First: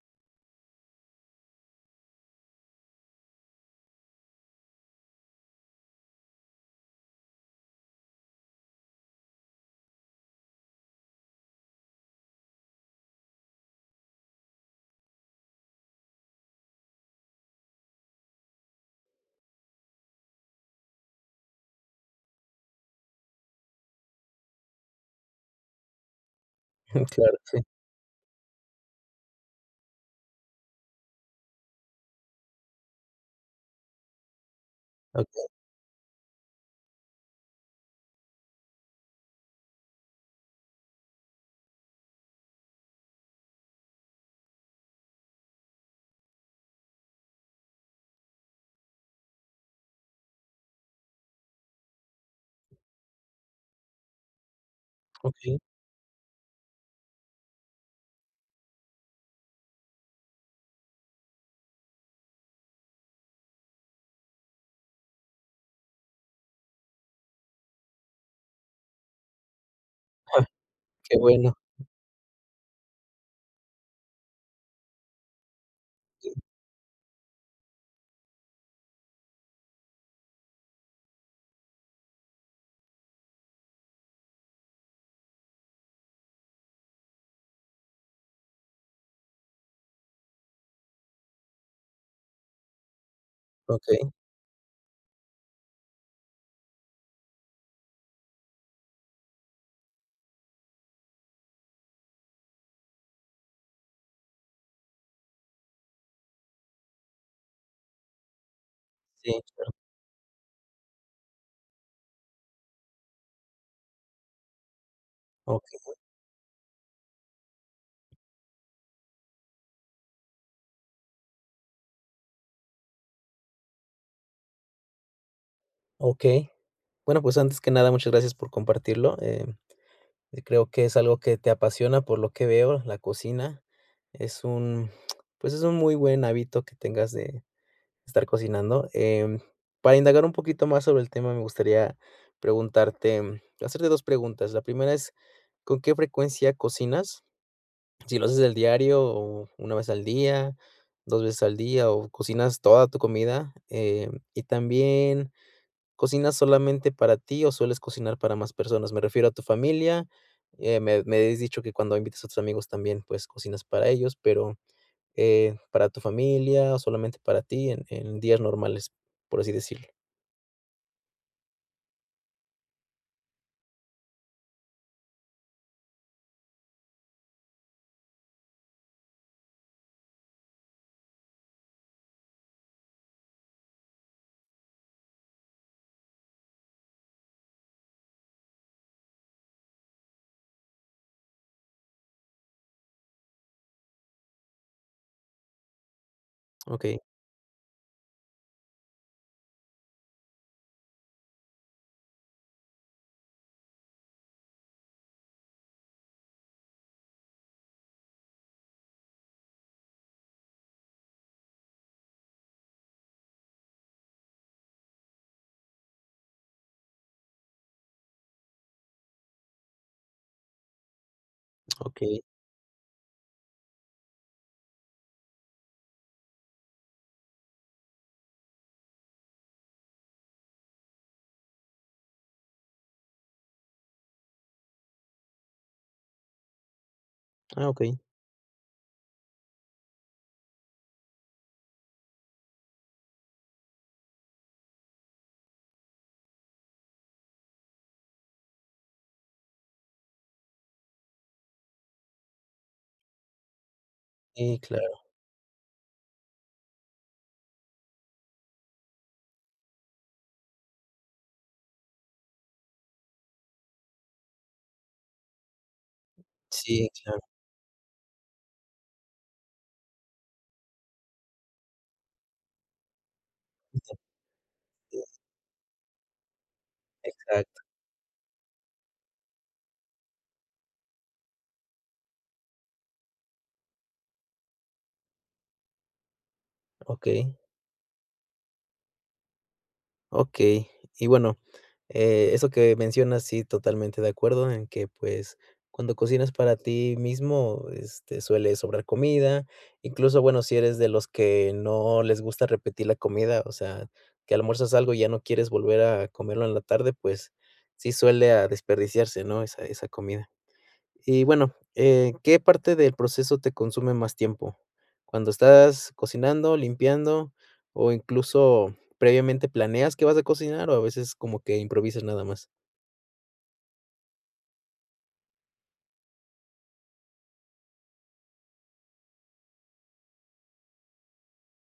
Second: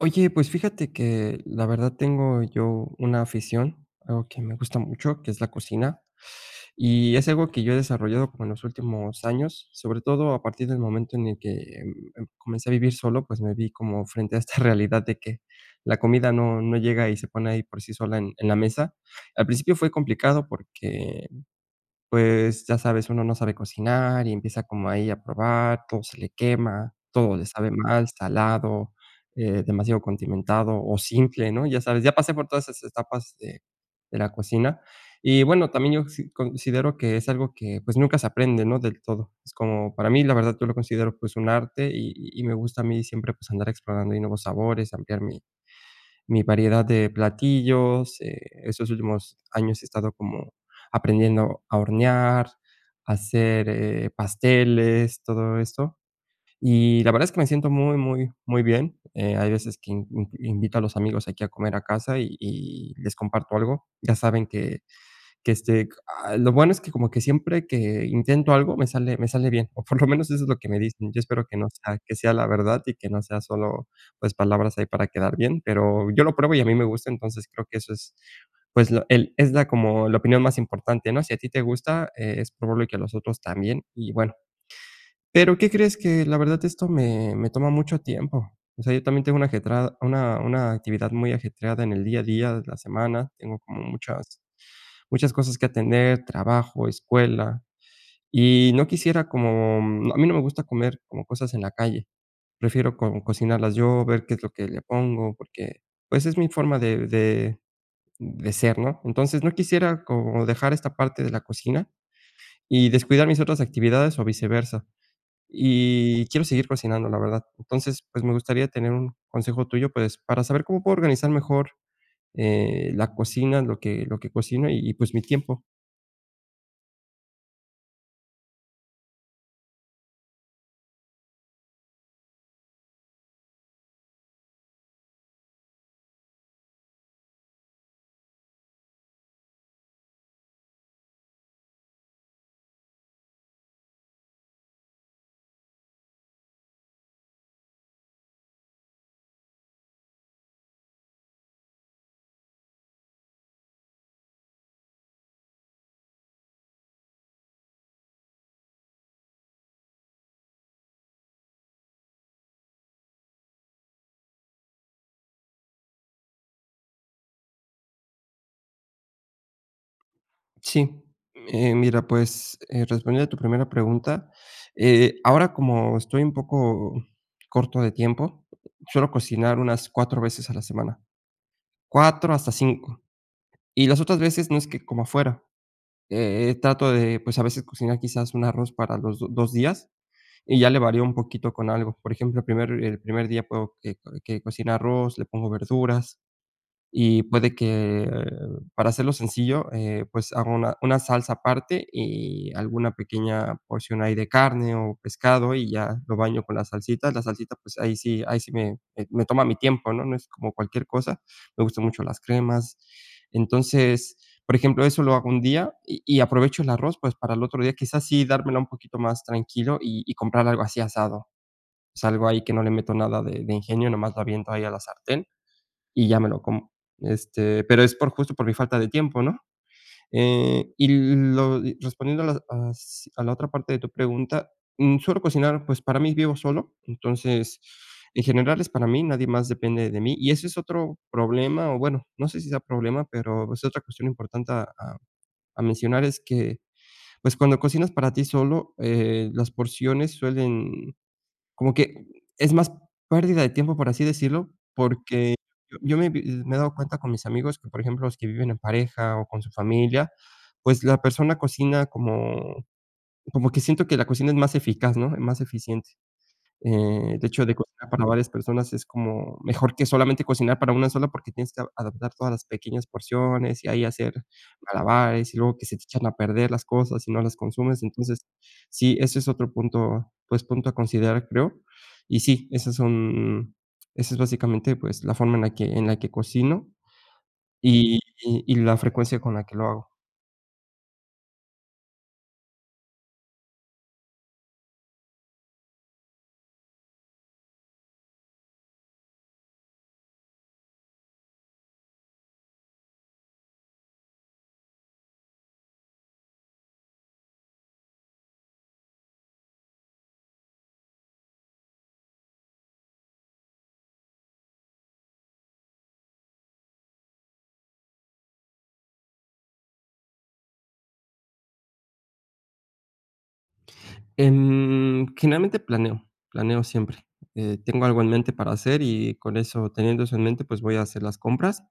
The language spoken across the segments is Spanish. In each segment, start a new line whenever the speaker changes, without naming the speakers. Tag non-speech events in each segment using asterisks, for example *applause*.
Oye, pues fíjate que la verdad tengo yo una afición, algo que me gusta mucho, que es la cocina, y es algo que yo he desarrollado como en los últimos años, sobre todo a partir del momento en el que comencé a vivir solo, pues me vi como frente a esta *laughs* realidad de que la comida no llega y se pone ahí por sí sola en la mesa. Al principio fue complicado porque, pues, ya sabes, uno no sabe cocinar y empieza como ahí a probar, todo se le quema,
*laughs*
todo
Claro,
le
sí.
sabe mal, salado, demasiado condimentado o simple, ¿no? Ya sabes, ya pasé por todas esas etapas de la cocina. Y
Okey,
bueno, también yo sí considero que es algo que, pues, nunca se aprende, ¿no?, del todo. Es como para mí, la verdad, yo lo considero, pues, un arte y me gusta a mí siempre, pues, andar explorando ahí nuevos sabores, ampliar mi variedad de platillos. Estos últimos años he estado como aprendiendo a hornear, a hacer, pasteles, todo
okey.
esto. Y la verdad es que me siento muy, muy, muy bien. Hay veces que in in invito a los amigos aquí a comer a casa y les comparto algo. Ya saben que lo bueno es que como que siempre que intento algo me sale bien, o por lo menos eso
Ah,
es lo que me dicen.
qué
Yo espero
bueno.
que no sea que sea la verdad y que no sea solo, pues, palabras ahí para quedar bien, pero yo lo pruebo y a mí me gusta, entonces creo que eso es, pues, lo el es la como la opinión más importante, ¿no? Si a ti te gusta, es probable que a los otros también y bueno, pero, ¿qué crees? Que la verdad esto me toma mucho tiempo. O sea, yo también tengo una ajetrada una actividad muy ajetreada en el día a día de la semana. Tengo como
Okey,
muchas cosas que atender, trabajo, escuela, y no quisiera como, a mí no me gusta comer como cosas en la calle. Prefiero como cocinarlas yo, ver qué es lo que le pongo, porque, pues, es mi forma de ser, ¿no?
sí.
Entonces, no quisiera como dejar esta parte de la cocina y descuidar mis otras actividades o viceversa.
Okey,
Y quiero seguir cocinando, la verdad. Entonces, pues, me gustaría tener un consejo tuyo, pues, para saber cómo puedo organizar mejor, la cocina, lo que cocino y, pues, mi tiempo.
okey. Bueno, pues, antes que nada, muchas gracias por compartirlo, y creo que es algo que te apasiona, por lo que veo, la cocina. Es un, pues, es un muy buen hábito que tengas de estar cocinando. Para indagar un poquito más sobre el tema, me gustaría preguntarte, hacerte 2 preguntas. La primera es, ¿con qué frecuencia cocinas? Si lo haces del diario o una vez al día, 2 veces al día o cocinas toda tu comida, y también, ¿cocinas solamente para ti o sueles cocinar para más personas? Me refiero a tu familia, me habías dicho que cuando invitas a tus amigos también, pues, cocinas para ellos, pero, ¿para tu familia o solamente para ti en días normales, por así decirlo?
Sí, mira, pues, respondiendo a tu primera pregunta, ahora como estoy un poco corto de tiempo, suelo cocinar unas 4 veces a la semana, 4 hasta cinco. Y las otras veces no es que como afuera, trato de, pues, a veces cocinar quizás un arroz para los do 2 días, y ya le varío un poquito con algo. Por ejemplo, el primer día puedo que cocine arroz, le pongo verduras,
Okey,
y puede que, para hacerlo sencillo, pues hago una salsa aparte y alguna pequeña porción ahí de carne o pescado y ya lo baño con la salsita. La salsita, pues ahí sí me toma mi tiempo, ¿no? No es como cualquier cosa. Me gustan mucho las cremas. Entonces, por ejemplo, eso lo hago un día y aprovecho el arroz, pues, para el otro día, quizás sí dármela un poquito más tranquilo y comprar algo así asado. O
okey.
algo ahí que no le meto nada de ingenio, nomás lo aviento ahí a la sartén y ya me lo como. Pero es por, justo por mi falta de tiempo, ¿no? Eh, y y respondiendo a la a s a la otra parte de tu pregunta, suelo cocinar, pues, para mí, vivo solo, entonces,
Ah, okey.
en general es para mí, nadie más depende de mí, y ese es otro problema, o bueno, no sé si sea problema, pero es otra cuestión importante a mencionar. Es que, pues, cuando cocinas para ti solo, las porciones suelen como que es más pérdida de tiempo, por así decirlo,
Sí, claro.
porque yo me he dado cuenta con mis amigos que, por ejemplo, los que viven en pareja o con su familia, pues la persona cocina como que siento que la cocina es más eficaz, ¿no? Más eficiente.
Sí, claro.
El hecho de cocinar para varias personas es como mejor que solamente cocinar para una sola, porque tienes que adaptar todas las pequeñas porciones y ahí hacer
*laughs*
malabares, y luego que se te echan a perder las cosas y no las
Exacto.
consumes. Entonces, sí, ese es otro punto, pues, punto a considerar, creo. Y sí, esa es básicamente, pues, la forma en la que cocino
Okey,
y la frecuencia con la que lo hago.
okey. Y bueno, eh, eso que mencionas, sí, totalmente de acuerdo en que, pues, cuando cocinas para ti mismo, este, suele sobrar comida. Incluso, bueno, si eres de los que no les gusta repetir la comida, o sea, que almuerzas algo y ya no quieres volver a comerlo en la tarde, pues sí suele a desperdiciarse, ¿no? Esa comida. Y bueno, ¿qué parte del proceso te consume más tiempo? ¿Cuando estás cocinando, limpiando o incluso previamente planeas que vas a cocinar o a veces como que improvisas nada más?
Generalmente planeo siempre. Tengo algo en mente para hacer y con eso, teniendo eso en mente, pues voy a hacer las compras.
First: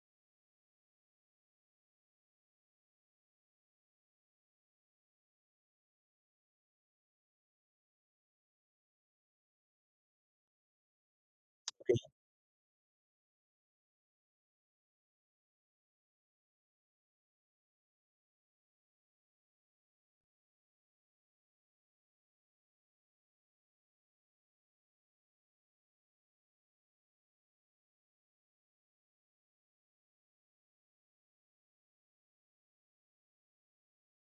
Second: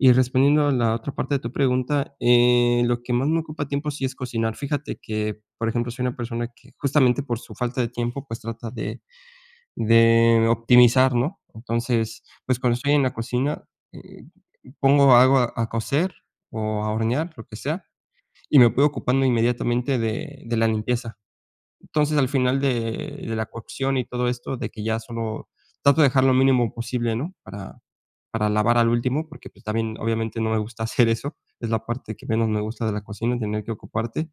Y respondiendo a la otra parte de tu pregunta, lo que más me ocupa tiempo sí es cocinar. Fíjate que, por ejemplo, soy una persona que justamente por su falta de tiempo, pues trata de optimizar, ¿no? Entonces, pues cuando estoy en la cocina, eh, pongo algo a cocer o a hornear, lo que sea, y me puedo ocupando inmediatamente de la limpieza. Entonces, al final de la cocción y todo esto, de que ya solo trato de dejar lo mínimo posible, ¿no? Para lavar al último, porque, pues, también, obviamente, no me gusta *laughs* hacer eso. Es la parte que menos me gusta de la cocina, tener que ocuparte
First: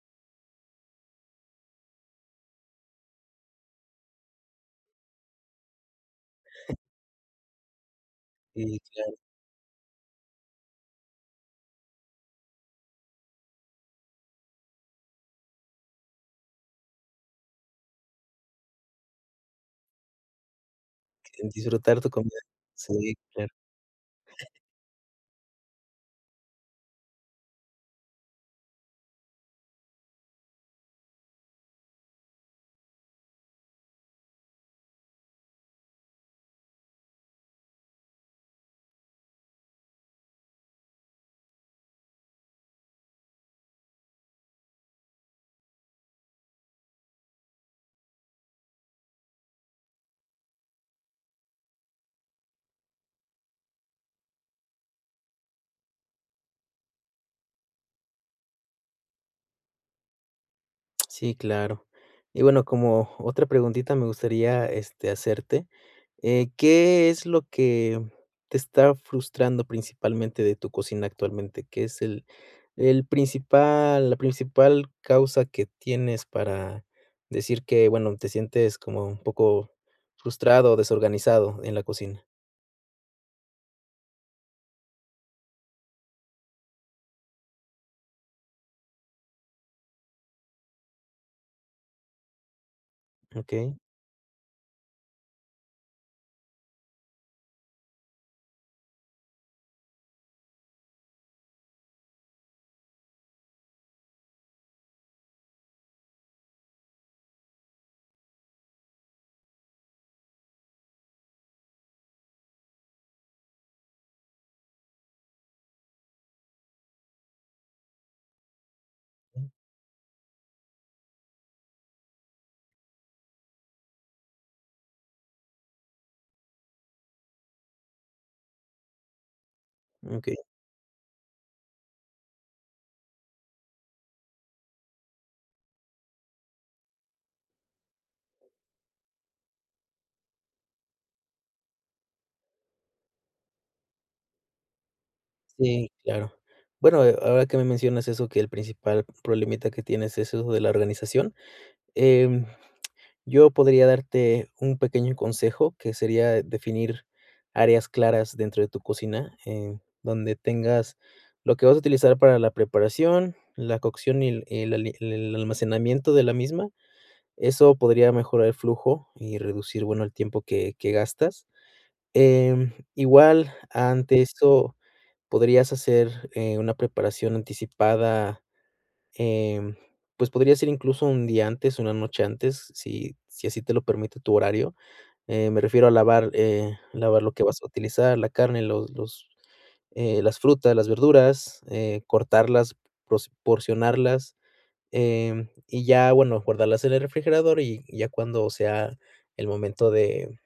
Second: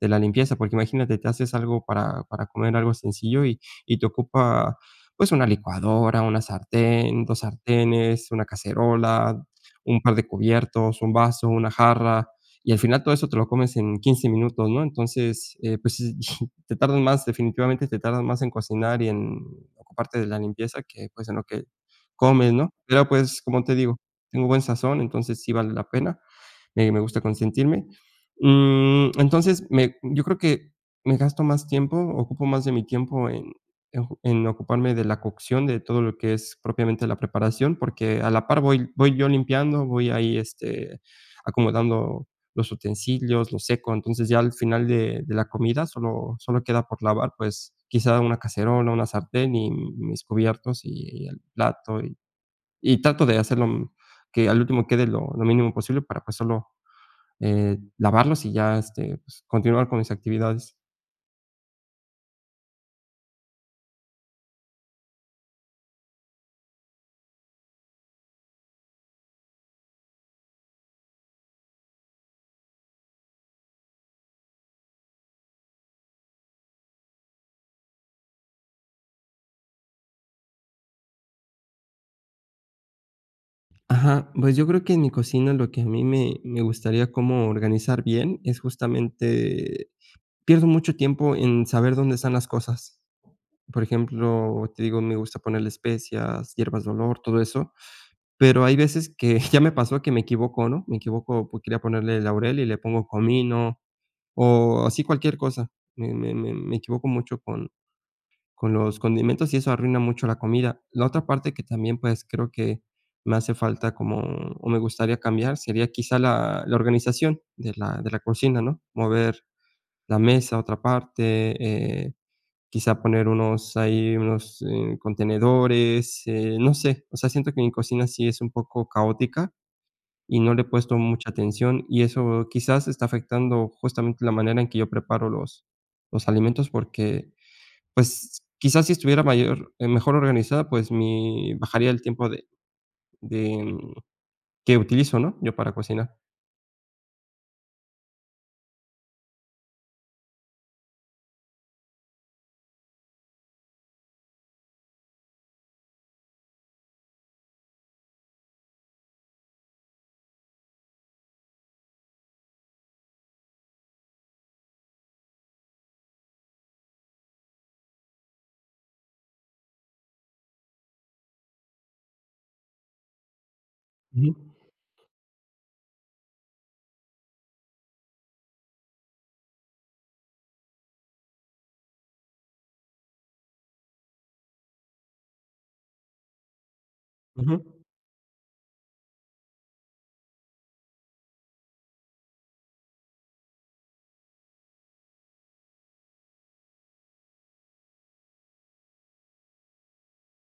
de la limpieza, porque imagínate, te haces algo para comer, algo sencillo y te ocupa, pues, una licuadora, una sartén, 2 sartenes, una
Y claro,
cacerola, un par de cubiertos, un vaso, una jarra, y al final todo eso te lo comes en 15 minutos, ¿no? Entonces, pues, *laughs* te tardan más, definitivamente te tardan más en cocinar y en ocuparte de la limpieza que, pues, en lo
en
que
disfrutar tu comida.
comes, ¿no? Pero,
Sí,
pues,
claro.
como te digo, tengo buen sazón, entonces sí vale la pena. Me gusta consentirme. Entonces, yo creo que me gasto más tiempo, ocupo más de mi tiempo en ocuparme de la cocción, de todo lo que es propiamente la preparación, porque a la par voy, yo limpiando, voy ahí, acomodando los utensilios, los seco, entonces ya al final de la comida solo queda por lavar, pues quizá una cacerola, una sartén y mis cubiertos y el plato, y trato de hacerlo que al último quede lo mínimo posible para pues solo, lavarlos y ya, pues, continuar con mis actividades.
Sí, claro. Y bueno, como otra preguntita me gustaría, este, hacerte. ¿Qué es lo que te está frustrando principalmente de tu cocina actualmente? ¿Qué es el principal, la principal causa que tienes para decir que, bueno, te sientes como un poco frustrado o desorganizado en la cocina?
Ajá, pues, yo creo que en mi cocina lo que a mí me gustaría como organizar bien es justamente pierdo mucho tiempo en saber dónde están las cosas.
Okey,
Por ejemplo, te digo, me gusta ponerle especias, hierbas de olor, todo eso, pero hay veces que *laughs* ya me pasó que me equivoco, ¿no? Me equivoco, pues, quería ponerle laurel y le pongo comino, o así cualquier cosa. Me equivoco mucho con los condimentos y eso arruina mucho la comida. La otra parte que también, pues, creo que me hace falta como o me gustaría cambiar sería quizá la organización de la cocina, ¿no? Mover la mesa a otra parte, eh, quizá poner unos, contenedores, no sé. O sea, siento que mi cocina sí es un poco caótica y
okey.
no le he puesto mucha atención, y eso quizás está afectando justamente la manera en que yo preparo los alimentos, porque, pues, quizás si estuviera mayor mejor organizada, pues, mi bajaría el tiempo de que utilizo, ¿no?, yo para
Sí,
cocinar.
claro. Bueno, ahora que me mencionas eso, que el principal problemita que tienes es eso de la organización, em, yo podría darte un pequeño consejo, que sería definir áreas claras dentro de tu cocina, donde tengas lo que vas a utilizar para la preparación, la cocción y el ali, el almacenamiento de la misma. Eso podría mejorar el flujo y reducir, bueno, el tiempo que gastas. Em, igual, ante
Ujú.
esto podrías hacer, una preparación anticipada. Em, pues, podría ser incluso un día antes, una noche antes, si así te lo permite tu horario. Me refiero a lavar, lavar lo que vas a
Ujú.
utilizar, la carne, los las frutas, las verduras, cortarlas, pros, porcionarlas, em, y ya, bueno, guardarlas en el refrigerador, y ya cuando sea el momento de,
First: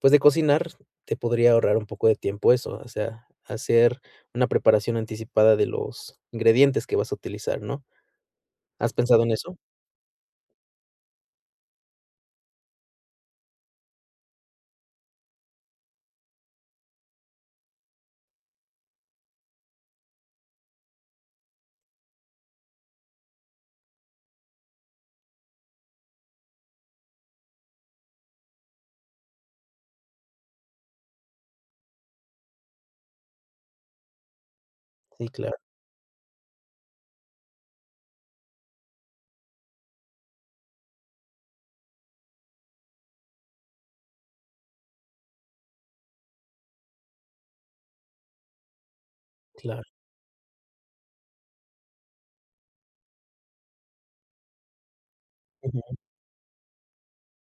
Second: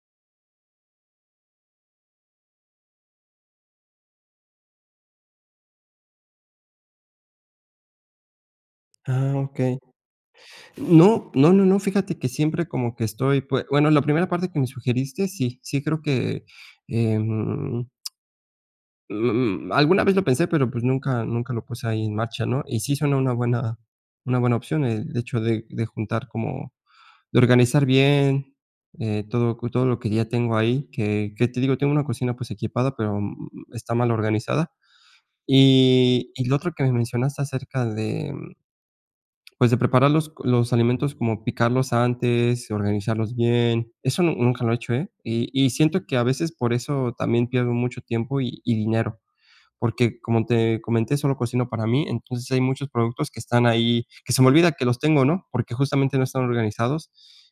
pues, de cocinar, te podría ahorrar un poco de tiempo eso, o sea, hacer una preparación anticipada de los ingredientes que vas a utilizar, ¿no? ¿Has pensado en
Ah,
eso?
okey. No, no, no, no, fíjate que siempre como que estoy, pue bueno, la primera parte que me sugeriste, sí, sí creo que. em Alguna vez lo pensé, pero, pues, nunca lo puse ahí en marcha, ¿no? Y sí suena una buena opción el hecho de juntar como de organizar bien, todo, todo lo que ya tengo ahí, que te digo, tengo una cocina, pues, equipada, pero, está mal organizada.
Sí, claro,
Y lo otro que me mencionaste acerca de, pues, de preparar los alimentos, como picarlos antes, organizarlos bien, eso, nu nunca lo he hecho, ¿eh? Y siento que a veces por eso también pierdo mucho tiempo y dinero
claro.
porque, como te comenté, solo cocino para mí, entonces hay muchos productos que están ahí, que se me olvida que los tengo, ¿no? Porque
Ujú.
justamente no están organizados.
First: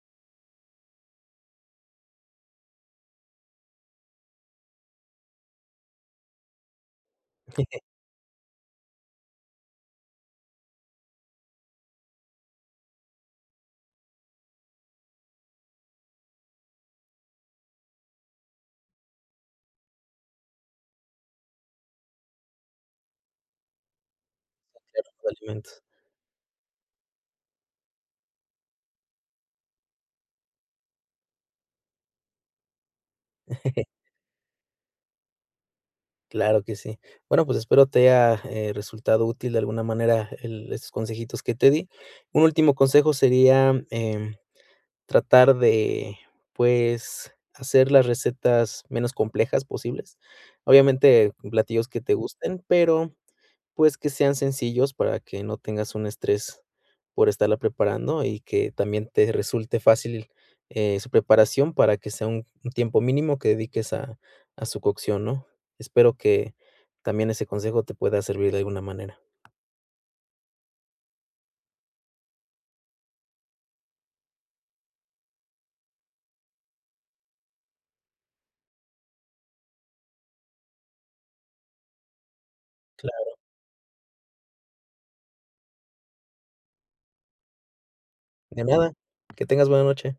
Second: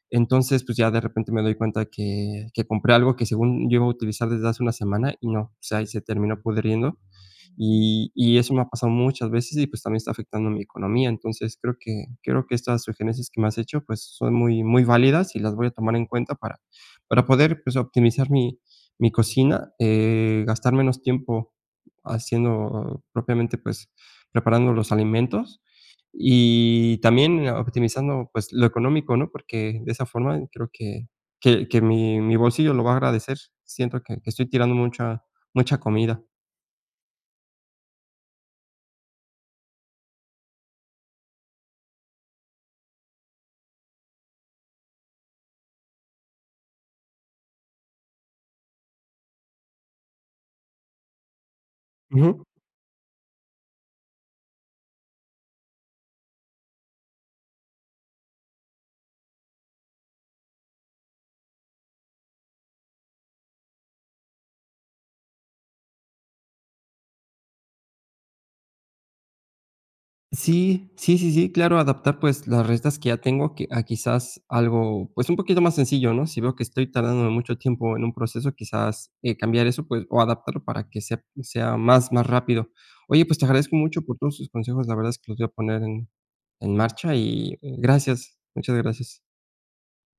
Entonces, pues ya de repente me doy cuenta que compré algo que, según yo, iba a utilizar desde hace una semana y no, o sea, y se terminó pudriendo.
*laughs*
Y eso me ha pasado muchas veces y, pues, también está afectando mi economía. Entonces, creo que estas sugerencias que me has hecho, pues, son muy muy válidas y las voy a tomar en cuenta para poder, pues, optimizar mi cocina, gastar menos tiempo haciendo propiamente, pues, preparando los
Los
alimentos
alimentos.
y también optimizando, pues, lo económico, ¿no? Porque de esa forma creo que mi bolsillo lo va a agradecer. Siento
*laughs*
que estoy tirando mucha comida.
Claro que sí. Bueno, pues espero te haya, resultado útil de alguna manera el estos consejitos que te di. Un último consejo sería, em, tratar de, pues, hacer las recetas menos complejas posibles. Obviamente, platillos que te
Ujú.
gusten, pero pues, que sean sencillos para que no tengas un estrés por estarla preparando y que también te resulte fácil, su preparación para que sea un tiempo mínimo que dediques a su cocción, ¿no? Espero que también ese consejo te pueda servir de alguna manera.
Sí, sí, sí, sí, claro, adaptar, pues, las restas que ya tengo, que a quizás algo, pues, un poquito más sencillo, ¿no? Si veo que estoy tardando mucho tiempo en un proceso, quizás, cambiar eso, pues, o adaptarlo para que sea más rápido. Oye,
Claro.
pues, te agradezco mucho por todos tus consejos, la verdad es que los voy a poner en marcha y, gracias,
De
muchas
nada,
gracias.
que tengas buena noche.